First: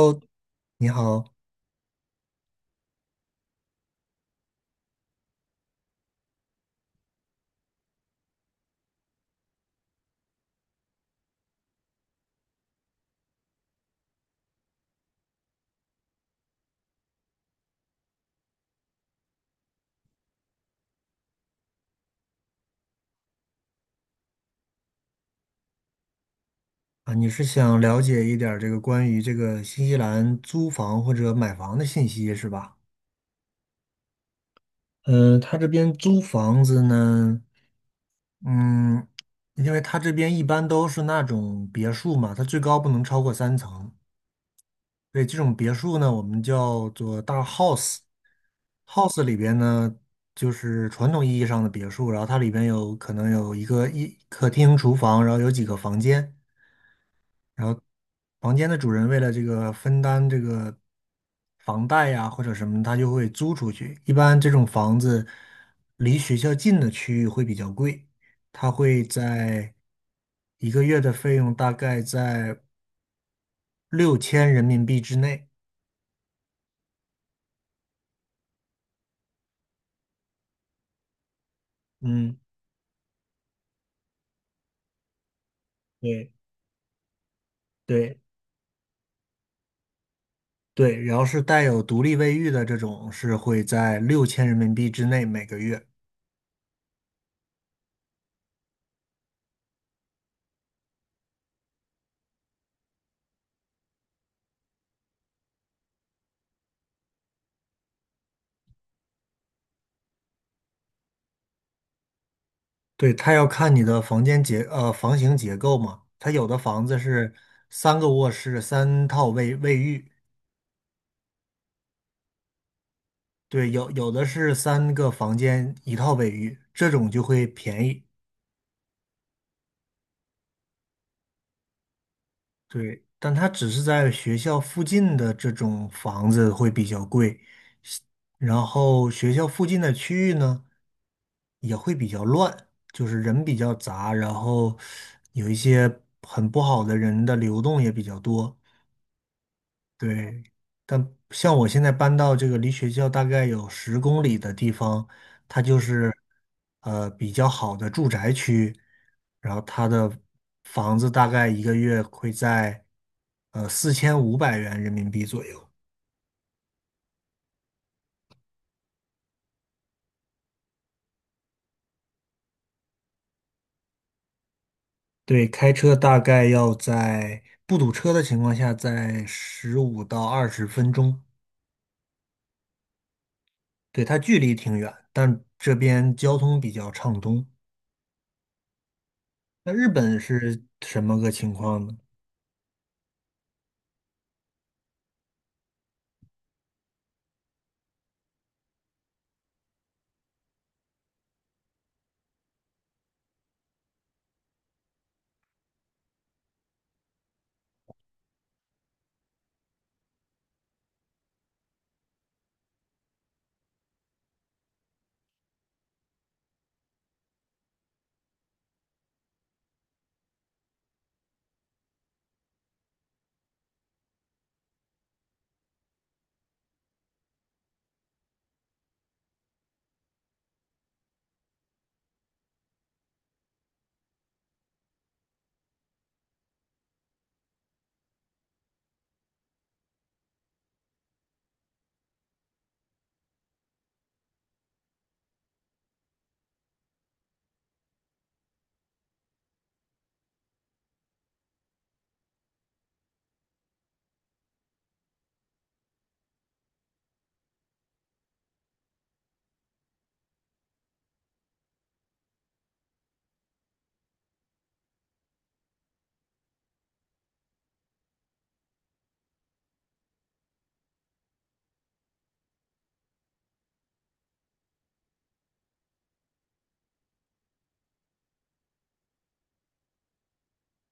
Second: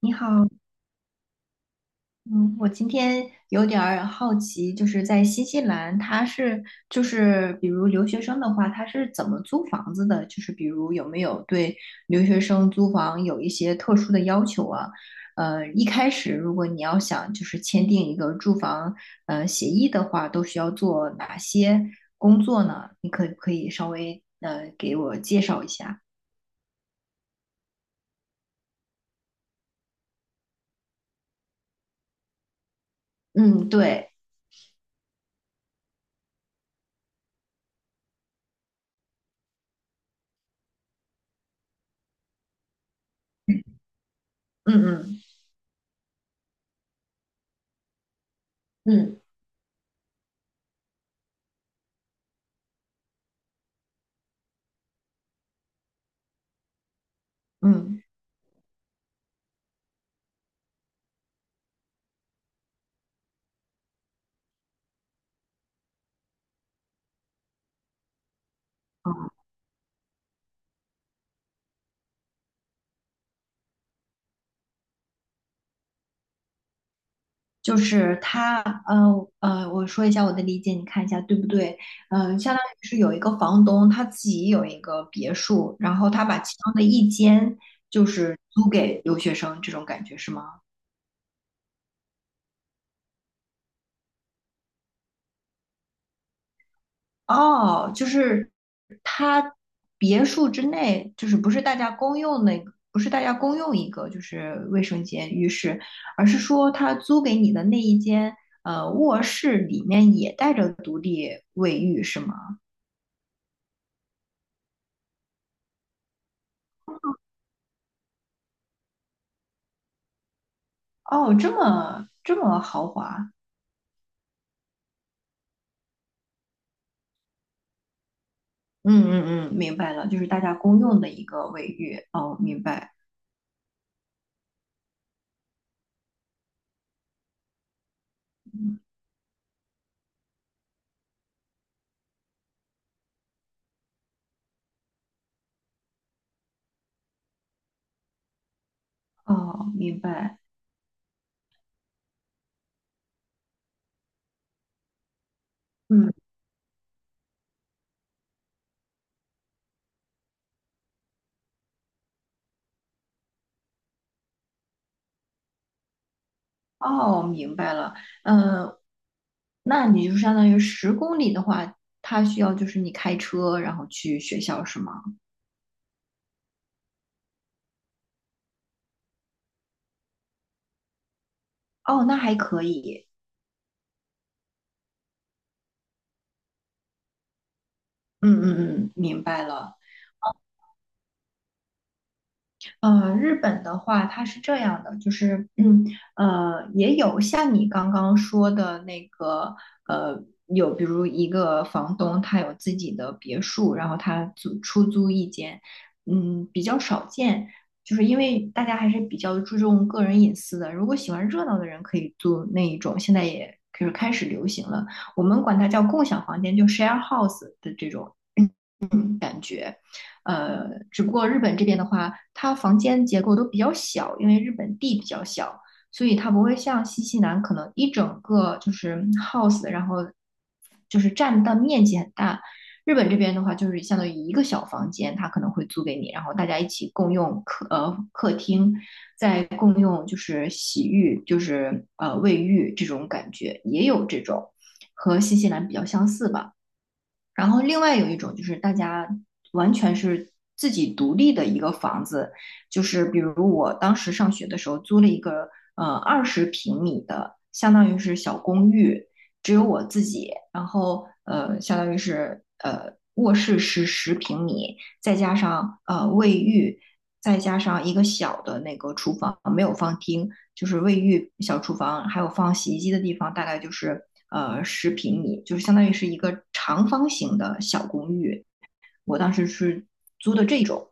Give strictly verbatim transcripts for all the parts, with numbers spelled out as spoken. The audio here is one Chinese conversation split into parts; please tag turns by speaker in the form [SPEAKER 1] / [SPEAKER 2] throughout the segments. [SPEAKER 1] 你 好，
[SPEAKER 2] 你好
[SPEAKER 1] 嗯，我今天有点儿好奇，就是在新西兰，他是就是比如留学生的话，他是怎么租房子的？就是比如有没有对留学生租房有一些特殊的要求啊？呃，一开始如果你要想就是签订一个住房呃协议的话，都需要做哪些工作呢？你可不可以稍微呃给我介绍一下？
[SPEAKER 2] 啊，你是想了解一点儿这个关于这个新西兰租房或者买房的信息是吧？
[SPEAKER 1] 嗯，对，
[SPEAKER 2] 嗯、他这边租房子呢，嗯，因为他这边一般都是那种别墅嘛，它最高不能超过三层，
[SPEAKER 1] 嗯
[SPEAKER 2] 所
[SPEAKER 1] 嗯
[SPEAKER 2] 以这种别墅呢，我们叫做大 house。
[SPEAKER 1] 嗯，
[SPEAKER 2] house 里边呢，就是传统意义上的别墅，然后它里边有可能有一个一客厅、厨房，然后有几个房间。
[SPEAKER 1] 嗯，
[SPEAKER 2] 房间的主人为了这个分担这个房贷呀或者什么，他就会租出去。一般这种房子离学校近的区域会比较贵，它会在一个月的费用大概在六千人民币之内。
[SPEAKER 1] 就是他，呃呃，我说一下我的理解，你看一下对不对？
[SPEAKER 2] 嗯，
[SPEAKER 1] 嗯，相当于是有一个房东，他自己有一个别墅，然后他
[SPEAKER 2] 对
[SPEAKER 1] 把其中的一间就
[SPEAKER 2] 对
[SPEAKER 1] 是租给留学生，这种感觉是吗？
[SPEAKER 2] 对，然后是带有独立卫浴的这种是会在六千人民币之内每个月。
[SPEAKER 1] 哦，就是他别墅之内，就是不是大家公用那个，不是大家公用一个就是卫生间、浴室，而是说他租给你的那一间，呃，卧室里面也带着独立卫浴，是吗？
[SPEAKER 2] 对，它要看你的房间结呃房型结构嘛，它有的房子是三个卧室三套卫卫浴，
[SPEAKER 1] 哦，这么这么豪华。
[SPEAKER 2] 对，有有的是三个房间一套卫浴，这种就会便宜。
[SPEAKER 1] 嗯嗯嗯，明白了，就是大家公用的一个卫浴。哦，明白。
[SPEAKER 2] 对，但它只是在学校附近的这种房子会比较贵，然后学校附近的区域呢也会比较乱，就是人比较杂，然后有一些很不好的人的流动也比较多。
[SPEAKER 1] 哦，明白。
[SPEAKER 2] 对，但像我现在搬到这个离学校大概有十公里的地方，它就是
[SPEAKER 1] 嗯，
[SPEAKER 2] 呃比较好的住宅区，然后它的房子大概一个月会在呃四千五百元人民币左右。
[SPEAKER 1] 哦，明白了。嗯，那你就相当于十公里的话，它需要就是你开车然后去学校是吗？
[SPEAKER 2] 对，开车大概要在不堵车的情况下，在十五到二十分钟。
[SPEAKER 1] 哦，那还可以。
[SPEAKER 2] 对，它距离挺远，但这边交通比较畅通。
[SPEAKER 1] 嗯嗯嗯，明白
[SPEAKER 2] 那
[SPEAKER 1] 了。
[SPEAKER 2] 日本是什么个情况呢？
[SPEAKER 1] 呃，日本的话，它是这样的，就是，嗯，呃，也有像你刚刚说的那个，呃，有比如一个房东他有自己的别墅，然后他租出租一间，嗯，比较少见，就是因为大家还是比较注重个人隐私的。如果喜欢热闹的人可以租那一种，现在也就是开始流行了，我们管它叫共享房间，就 share house 的这种。呃，只不过日本这边的话，它房间结构都比较小，因为日本地比较小，所以它不会像新西兰可能一整个就是 house，然后就是占的面积很大。日本这边的话，就是相当于一个小房间，它可能会租给你，然后大家一起共用客呃客厅，再共用就是洗浴，就是呃卫浴这种感觉，也有这种和新西兰比较相似吧。然后另外有一种就是大家完全是自己独立的一个房子，就是比如我当时上学的时候租了一个呃二十平米的，相当于是小公寓，只有我自己，然后呃相当于是呃卧室是十平米，再加上呃卫浴，再加上一个小的那个厨房，没有放厅，就是卫浴、小厨房，还有放洗衣机的地方，大概就是呃十平米，就是相当于是一个长方形的小公寓。我当时是租的这种，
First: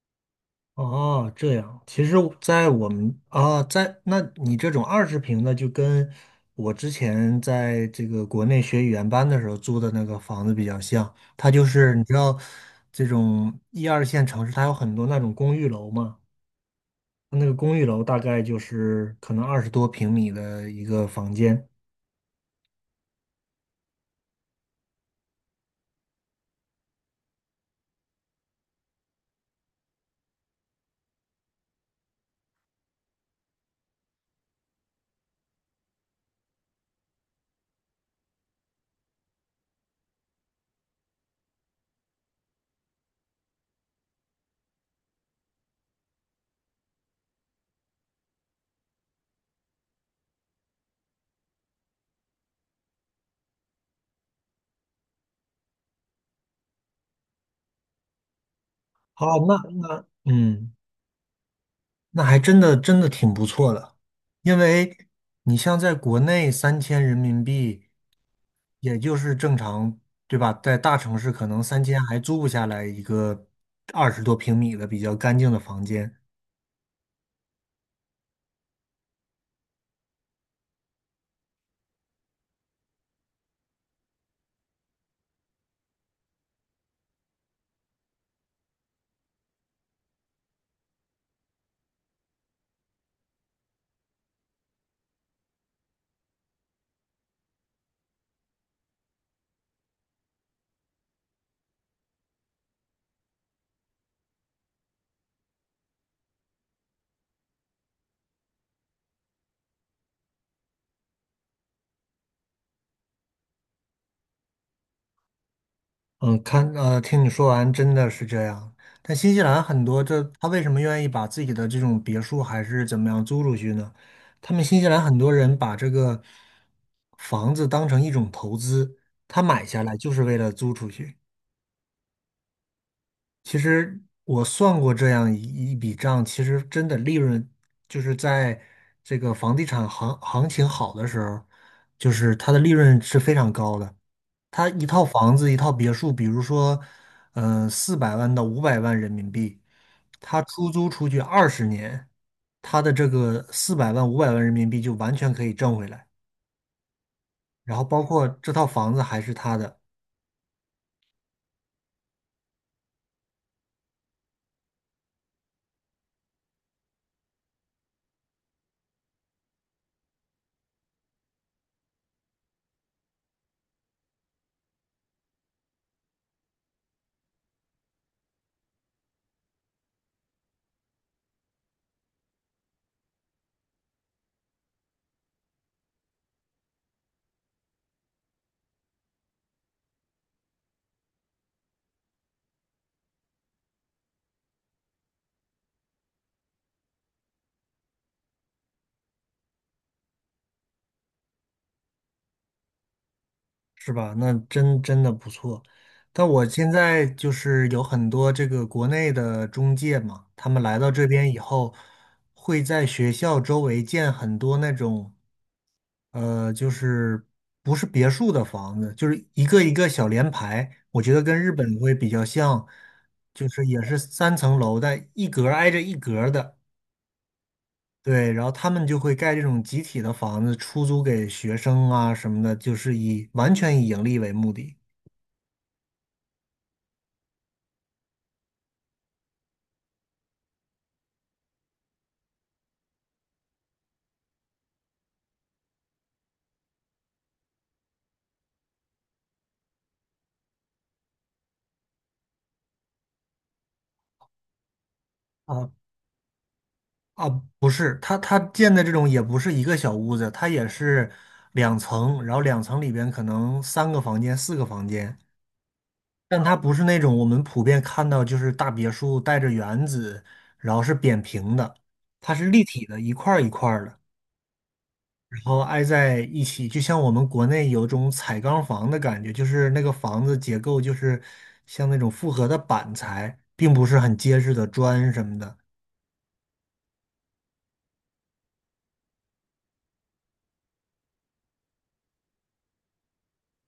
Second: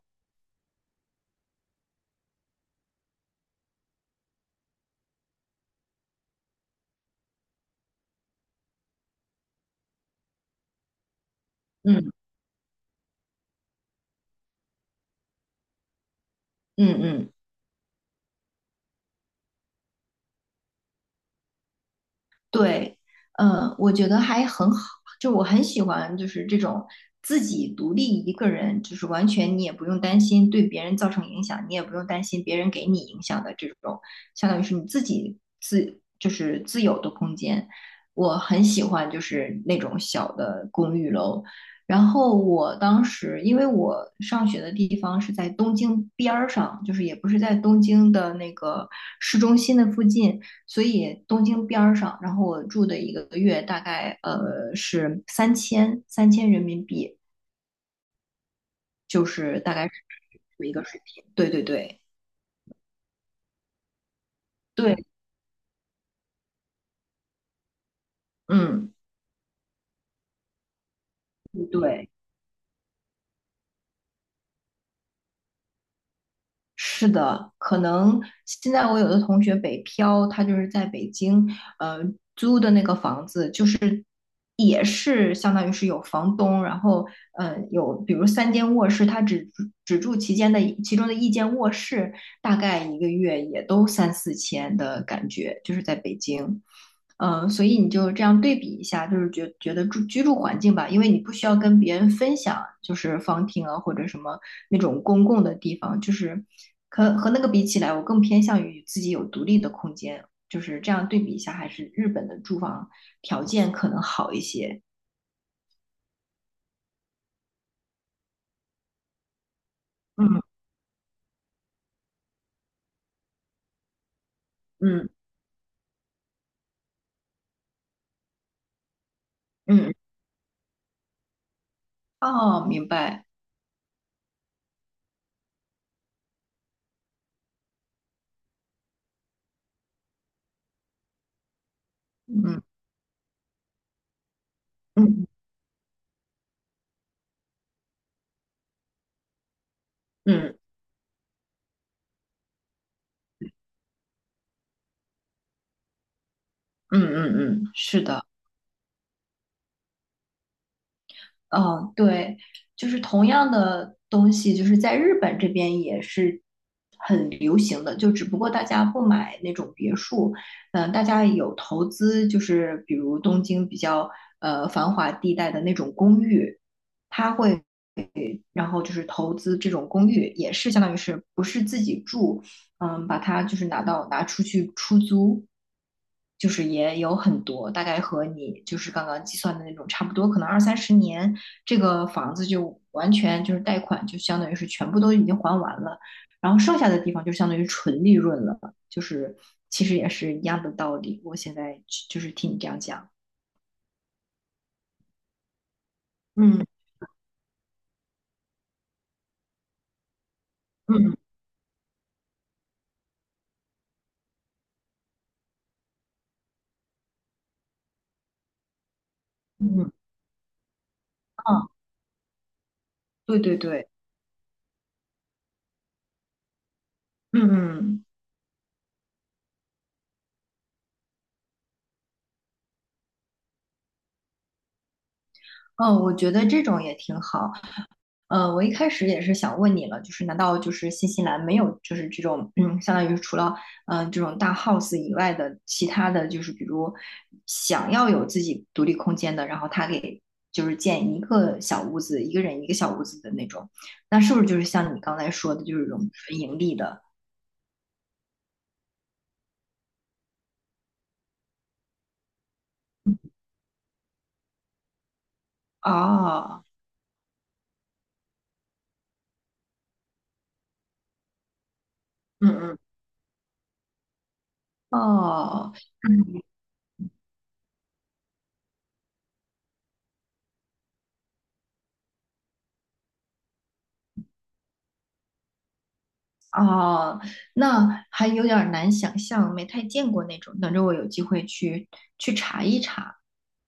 [SPEAKER 2] 哦，这样，其实，在我们啊，在那你这种二十平的，就跟我之前在这个国内学语言班的时候租的那个房子比较像。它就是你
[SPEAKER 1] 嗯
[SPEAKER 2] 知道，这种一二线城市，它有很多那种公寓楼嘛，
[SPEAKER 1] 嗯嗯
[SPEAKER 2] 那个公寓楼大概就是可能二十多平米的一个房间。
[SPEAKER 1] 对，嗯，我觉得还很好，就我很喜欢，就是这种自己独立一个人，就是完全你也不用担心对别人造成影响，你也不用担心别人给你影响的这种，相当于是你自己自就是自有的空间。我很喜欢就是那种小的公寓楼。然后我当时，因为我上学的地方是在东京边儿上，就是也不是在东京的那个市中心的附近，所以东京边上，然后我住的一个月大概呃是三千三千人民币，就
[SPEAKER 2] 好，那
[SPEAKER 1] 是大概是
[SPEAKER 2] 那嗯，
[SPEAKER 1] 一个水平。对对对
[SPEAKER 2] 那还真的真的挺不错的，因为
[SPEAKER 1] 对，
[SPEAKER 2] 你像在国内三千人民币。
[SPEAKER 1] 嗯，
[SPEAKER 2] 也就是正常，对吧？在大城市可能三千
[SPEAKER 1] 对。
[SPEAKER 2] 还租不下来一个二十多平米的比较干净的房间。
[SPEAKER 1] 是的，可能现在我有的同学北漂，他就是在北京，呃，租的那个房子，就是也是相当于是有房东，然后呃有比如三间卧室，他只住只住其间的其中的一间卧室，大概一个月也都三四千的感觉，就是在北京。呃，所以你就这样对比一下，就是觉觉得住居住环境吧。因为你不需要跟别人分享，就是方厅啊或者什么那种公共的地方，就是和和那个比起来，我更偏向于自己有独立的空间，就是这样对比一下，还是日本的住房条件可能好一些。
[SPEAKER 2] 嗯，看，呃，听你说完，真的是这样。但新西兰很多这，
[SPEAKER 1] 嗯
[SPEAKER 2] 他为什么愿意把自己的这种别墅还是怎么样租出去呢？他们新西兰
[SPEAKER 1] 嗯
[SPEAKER 2] 很多人把这个房子当成一种投资，他买下
[SPEAKER 1] 嗯，
[SPEAKER 2] 来就是为了租出去。
[SPEAKER 1] 嗯哦，明白，
[SPEAKER 2] 其实我算过这样一一笔账，其实真的利润就是在这个房地产行行情好的时候，就是它的
[SPEAKER 1] 嗯
[SPEAKER 2] 利润是非常高的。它一套
[SPEAKER 1] 嗯
[SPEAKER 2] 房子、一套别墅，比如说，嗯、四百万到五百万人民币，
[SPEAKER 1] 嗯
[SPEAKER 2] 它
[SPEAKER 1] 嗯
[SPEAKER 2] 出租出去二十年，它的这个四百万、五百万人民币就完全可以挣回来。
[SPEAKER 1] 嗯嗯，嗯
[SPEAKER 2] 然后包
[SPEAKER 1] 是的。
[SPEAKER 2] 括这套房子还是他的，
[SPEAKER 1] 嗯，对，就是同样的东西，就是在日本这边也是很流行的，就只不过大家不买那种别墅，嗯，大家有投资，就是比如东京比较呃繁华地带的那种公寓，会。然后就是投资这种公寓，也是相当于是不是自己住，嗯，把它就是拿到拿出去出租，就是也有很多，大概和你就是刚刚计算的那种差不多，可能二三十年这个房子就完全就是贷款就相当于是全部都已经还完了，然后剩下的地方就相当于纯利润了，就是其实也是一样的道理。我现在就是听你这样讲，
[SPEAKER 2] 是吧？那真真的不错。但我
[SPEAKER 1] 嗯
[SPEAKER 2] 现在就是有很多这个国内的中介嘛，他们来到这
[SPEAKER 1] 嗯
[SPEAKER 2] 边以后，会在学校周围建很多那种，呃，就是不是别墅的房子，就是一个一个
[SPEAKER 1] 嗯，
[SPEAKER 2] 小联排。我觉得跟日
[SPEAKER 1] 啊，
[SPEAKER 2] 本会比较像，
[SPEAKER 1] 对
[SPEAKER 2] 就
[SPEAKER 1] 对
[SPEAKER 2] 是也
[SPEAKER 1] 对，
[SPEAKER 2] 是三层楼，但一格儿挨着一格儿的。
[SPEAKER 1] 嗯嗯。
[SPEAKER 2] 对，然后他们就会盖这种集体的房子，出租给学生啊什么的，就是以完全以盈利为目的。
[SPEAKER 1] 嗯，我觉得这种也挺好。呃，我一开始也是想问你了，就是难道就是新西兰没有就是这种嗯，相当于是除了嗯这种大 house 以外的其他的就是比如想要有自己独立空间的，然后他给就是建一个小屋子，一个人一个小屋子的那种，那是不是就是像你刚才说的，
[SPEAKER 2] 啊
[SPEAKER 1] 就是这种纯盈利的？
[SPEAKER 2] 啊，不是，它它建的这种也不是一个小屋子，它也是两层，然后两层里边可能三个房间、四个房间，但它
[SPEAKER 1] 哦，
[SPEAKER 2] 不是那种我们普遍看到就是大别墅带着园子，然后是扁平的，它是
[SPEAKER 1] 嗯
[SPEAKER 2] 立
[SPEAKER 1] 嗯，
[SPEAKER 2] 体的，一块儿一块儿的，然后
[SPEAKER 1] 哦。
[SPEAKER 2] 挨在一起，就像我们国内有种彩钢房的感觉，就是那个房子结构就是像那种复合的板材，并不是很结实的砖什么的。
[SPEAKER 1] 哦，那还有点儿难想象，没太见过那种。等着我有机会去去查一查。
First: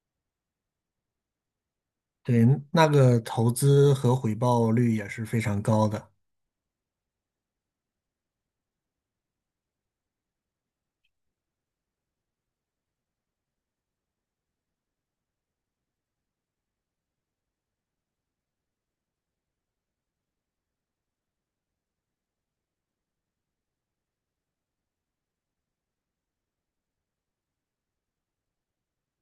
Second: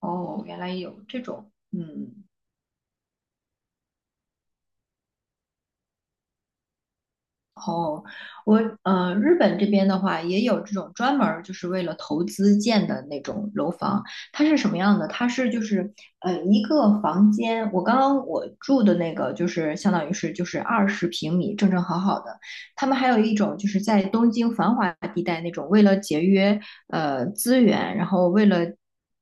[SPEAKER 1] 哦，原来有这种，嗯。
[SPEAKER 2] 对，那个投资和回报率也是非常高的。
[SPEAKER 1] 哦，我呃，日本这边的话也有这种专门儿就是为了投资建的那种楼房，它是什么样的？它是就是呃一个房间，我刚刚我住的那个就是相当于是就是二十平米，正正好好的。他们还有一种就是在东京繁华地带那种，为了节约呃资源，然后为了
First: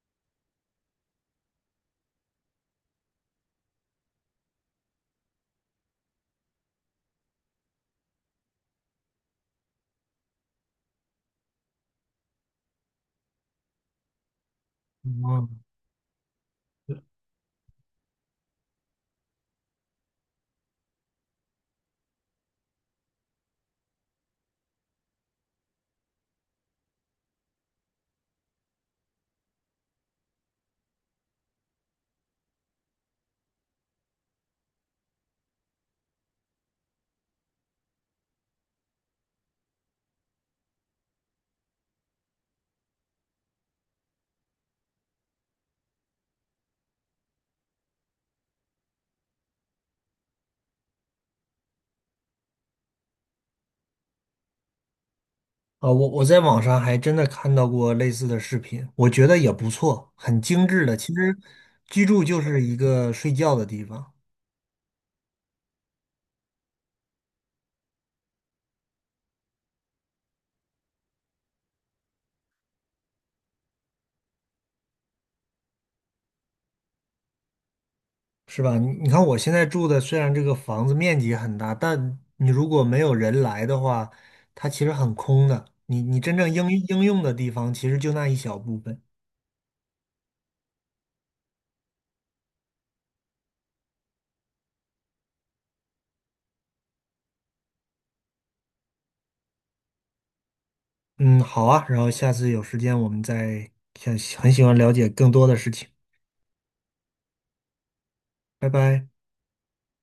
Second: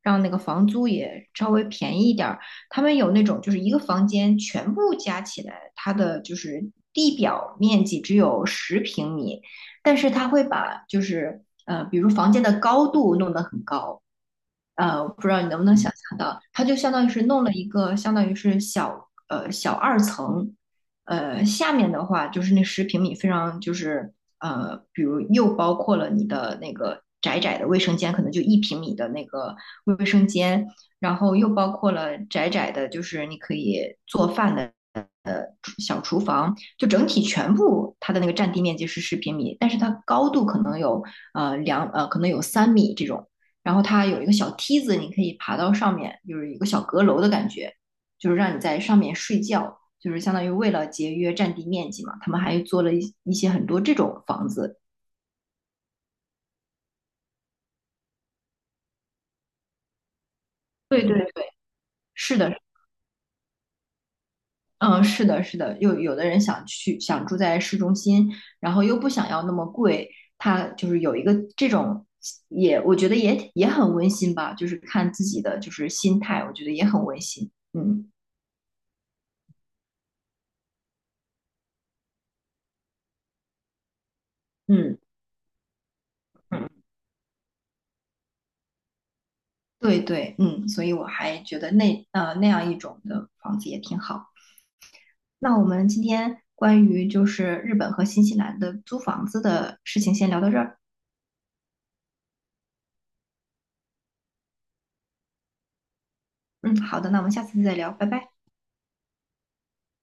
[SPEAKER 1] 让那个房租也稍微便宜一点，他们有那种就是一个房间全部加起来，它的就是地表面积只有十平米，但是它会把就是呃，比如房间的高度弄得很高。呃，我不知道
[SPEAKER 2] 哦，
[SPEAKER 1] 你能不能想象到，它就相当于是弄了一个，相当于是小呃小二层。呃下面的话就是那十平米非常就是呃，比如又包括了你的那个窄窄的卫生间，可能就一平米的那个卫生间，然后又包括了窄窄的，就是你可以做饭的。呃，小厨房就整体全部它的那个占地面积是十平米，但是它高度可能有呃两呃可能有三米这种。然后它有一个小梯子，你可以爬到上面，就是一个小阁楼的感觉，就是让你在上面睡觉，就是相当于为了节约占地面积嘛，他们还做了一一些很多这种房子。
[SPEAKER 2] 啊，我我在网上还真的看到过类似的视频，我觉得也不错，很精致的。
[SPEAKER 1] 对
[SPEAKER 2] 其
[SPEAKER 1] 对
[SPEAKER 2] 实
[SPEAKER 1] 对，
[SPEAKER 2] 居住
[SPEAKER 1] 是
[SPEAKER 2] 就
[SPEAKER 1] 的，
[SPEAKER 2] 是一个睡觉的地方，
[SPEAKER 1] 嗯，是的，是的，有有的人想去想住在市中心，然后又不想要那么贵，他就是有一个这种也，我觉得也也很温馨吧，就是看自己的就是心态，我觉得也很温馨。嗯
[SPEAKER 2] 是吧？你你看我现在住的，虽然这个房子面积很大，但你如果没有人来的话，它其实
[SPEAKER 1] 嗯
[SPEAKER 2] 很空的。你你真正应
[SPEAKER 1] 嗯。
[SPEAKER 2] 应用的地方，其实就那一小部分。
[SPEAKER 1] 对对，嗯，所以我还觉得那呃那样一种的房子也挺好。那我们今天关于就是日本和新西兰的租房子的事情先聊到这儿。
[SPEAKER 2] 嗯，好啊，然后下次有时间我们再想很喜欢了解更多的事情。
[SPEAKER 1] 嗯，好的，那我们下次再聊，拜拜。
[SPEAKER 2] 拜拜。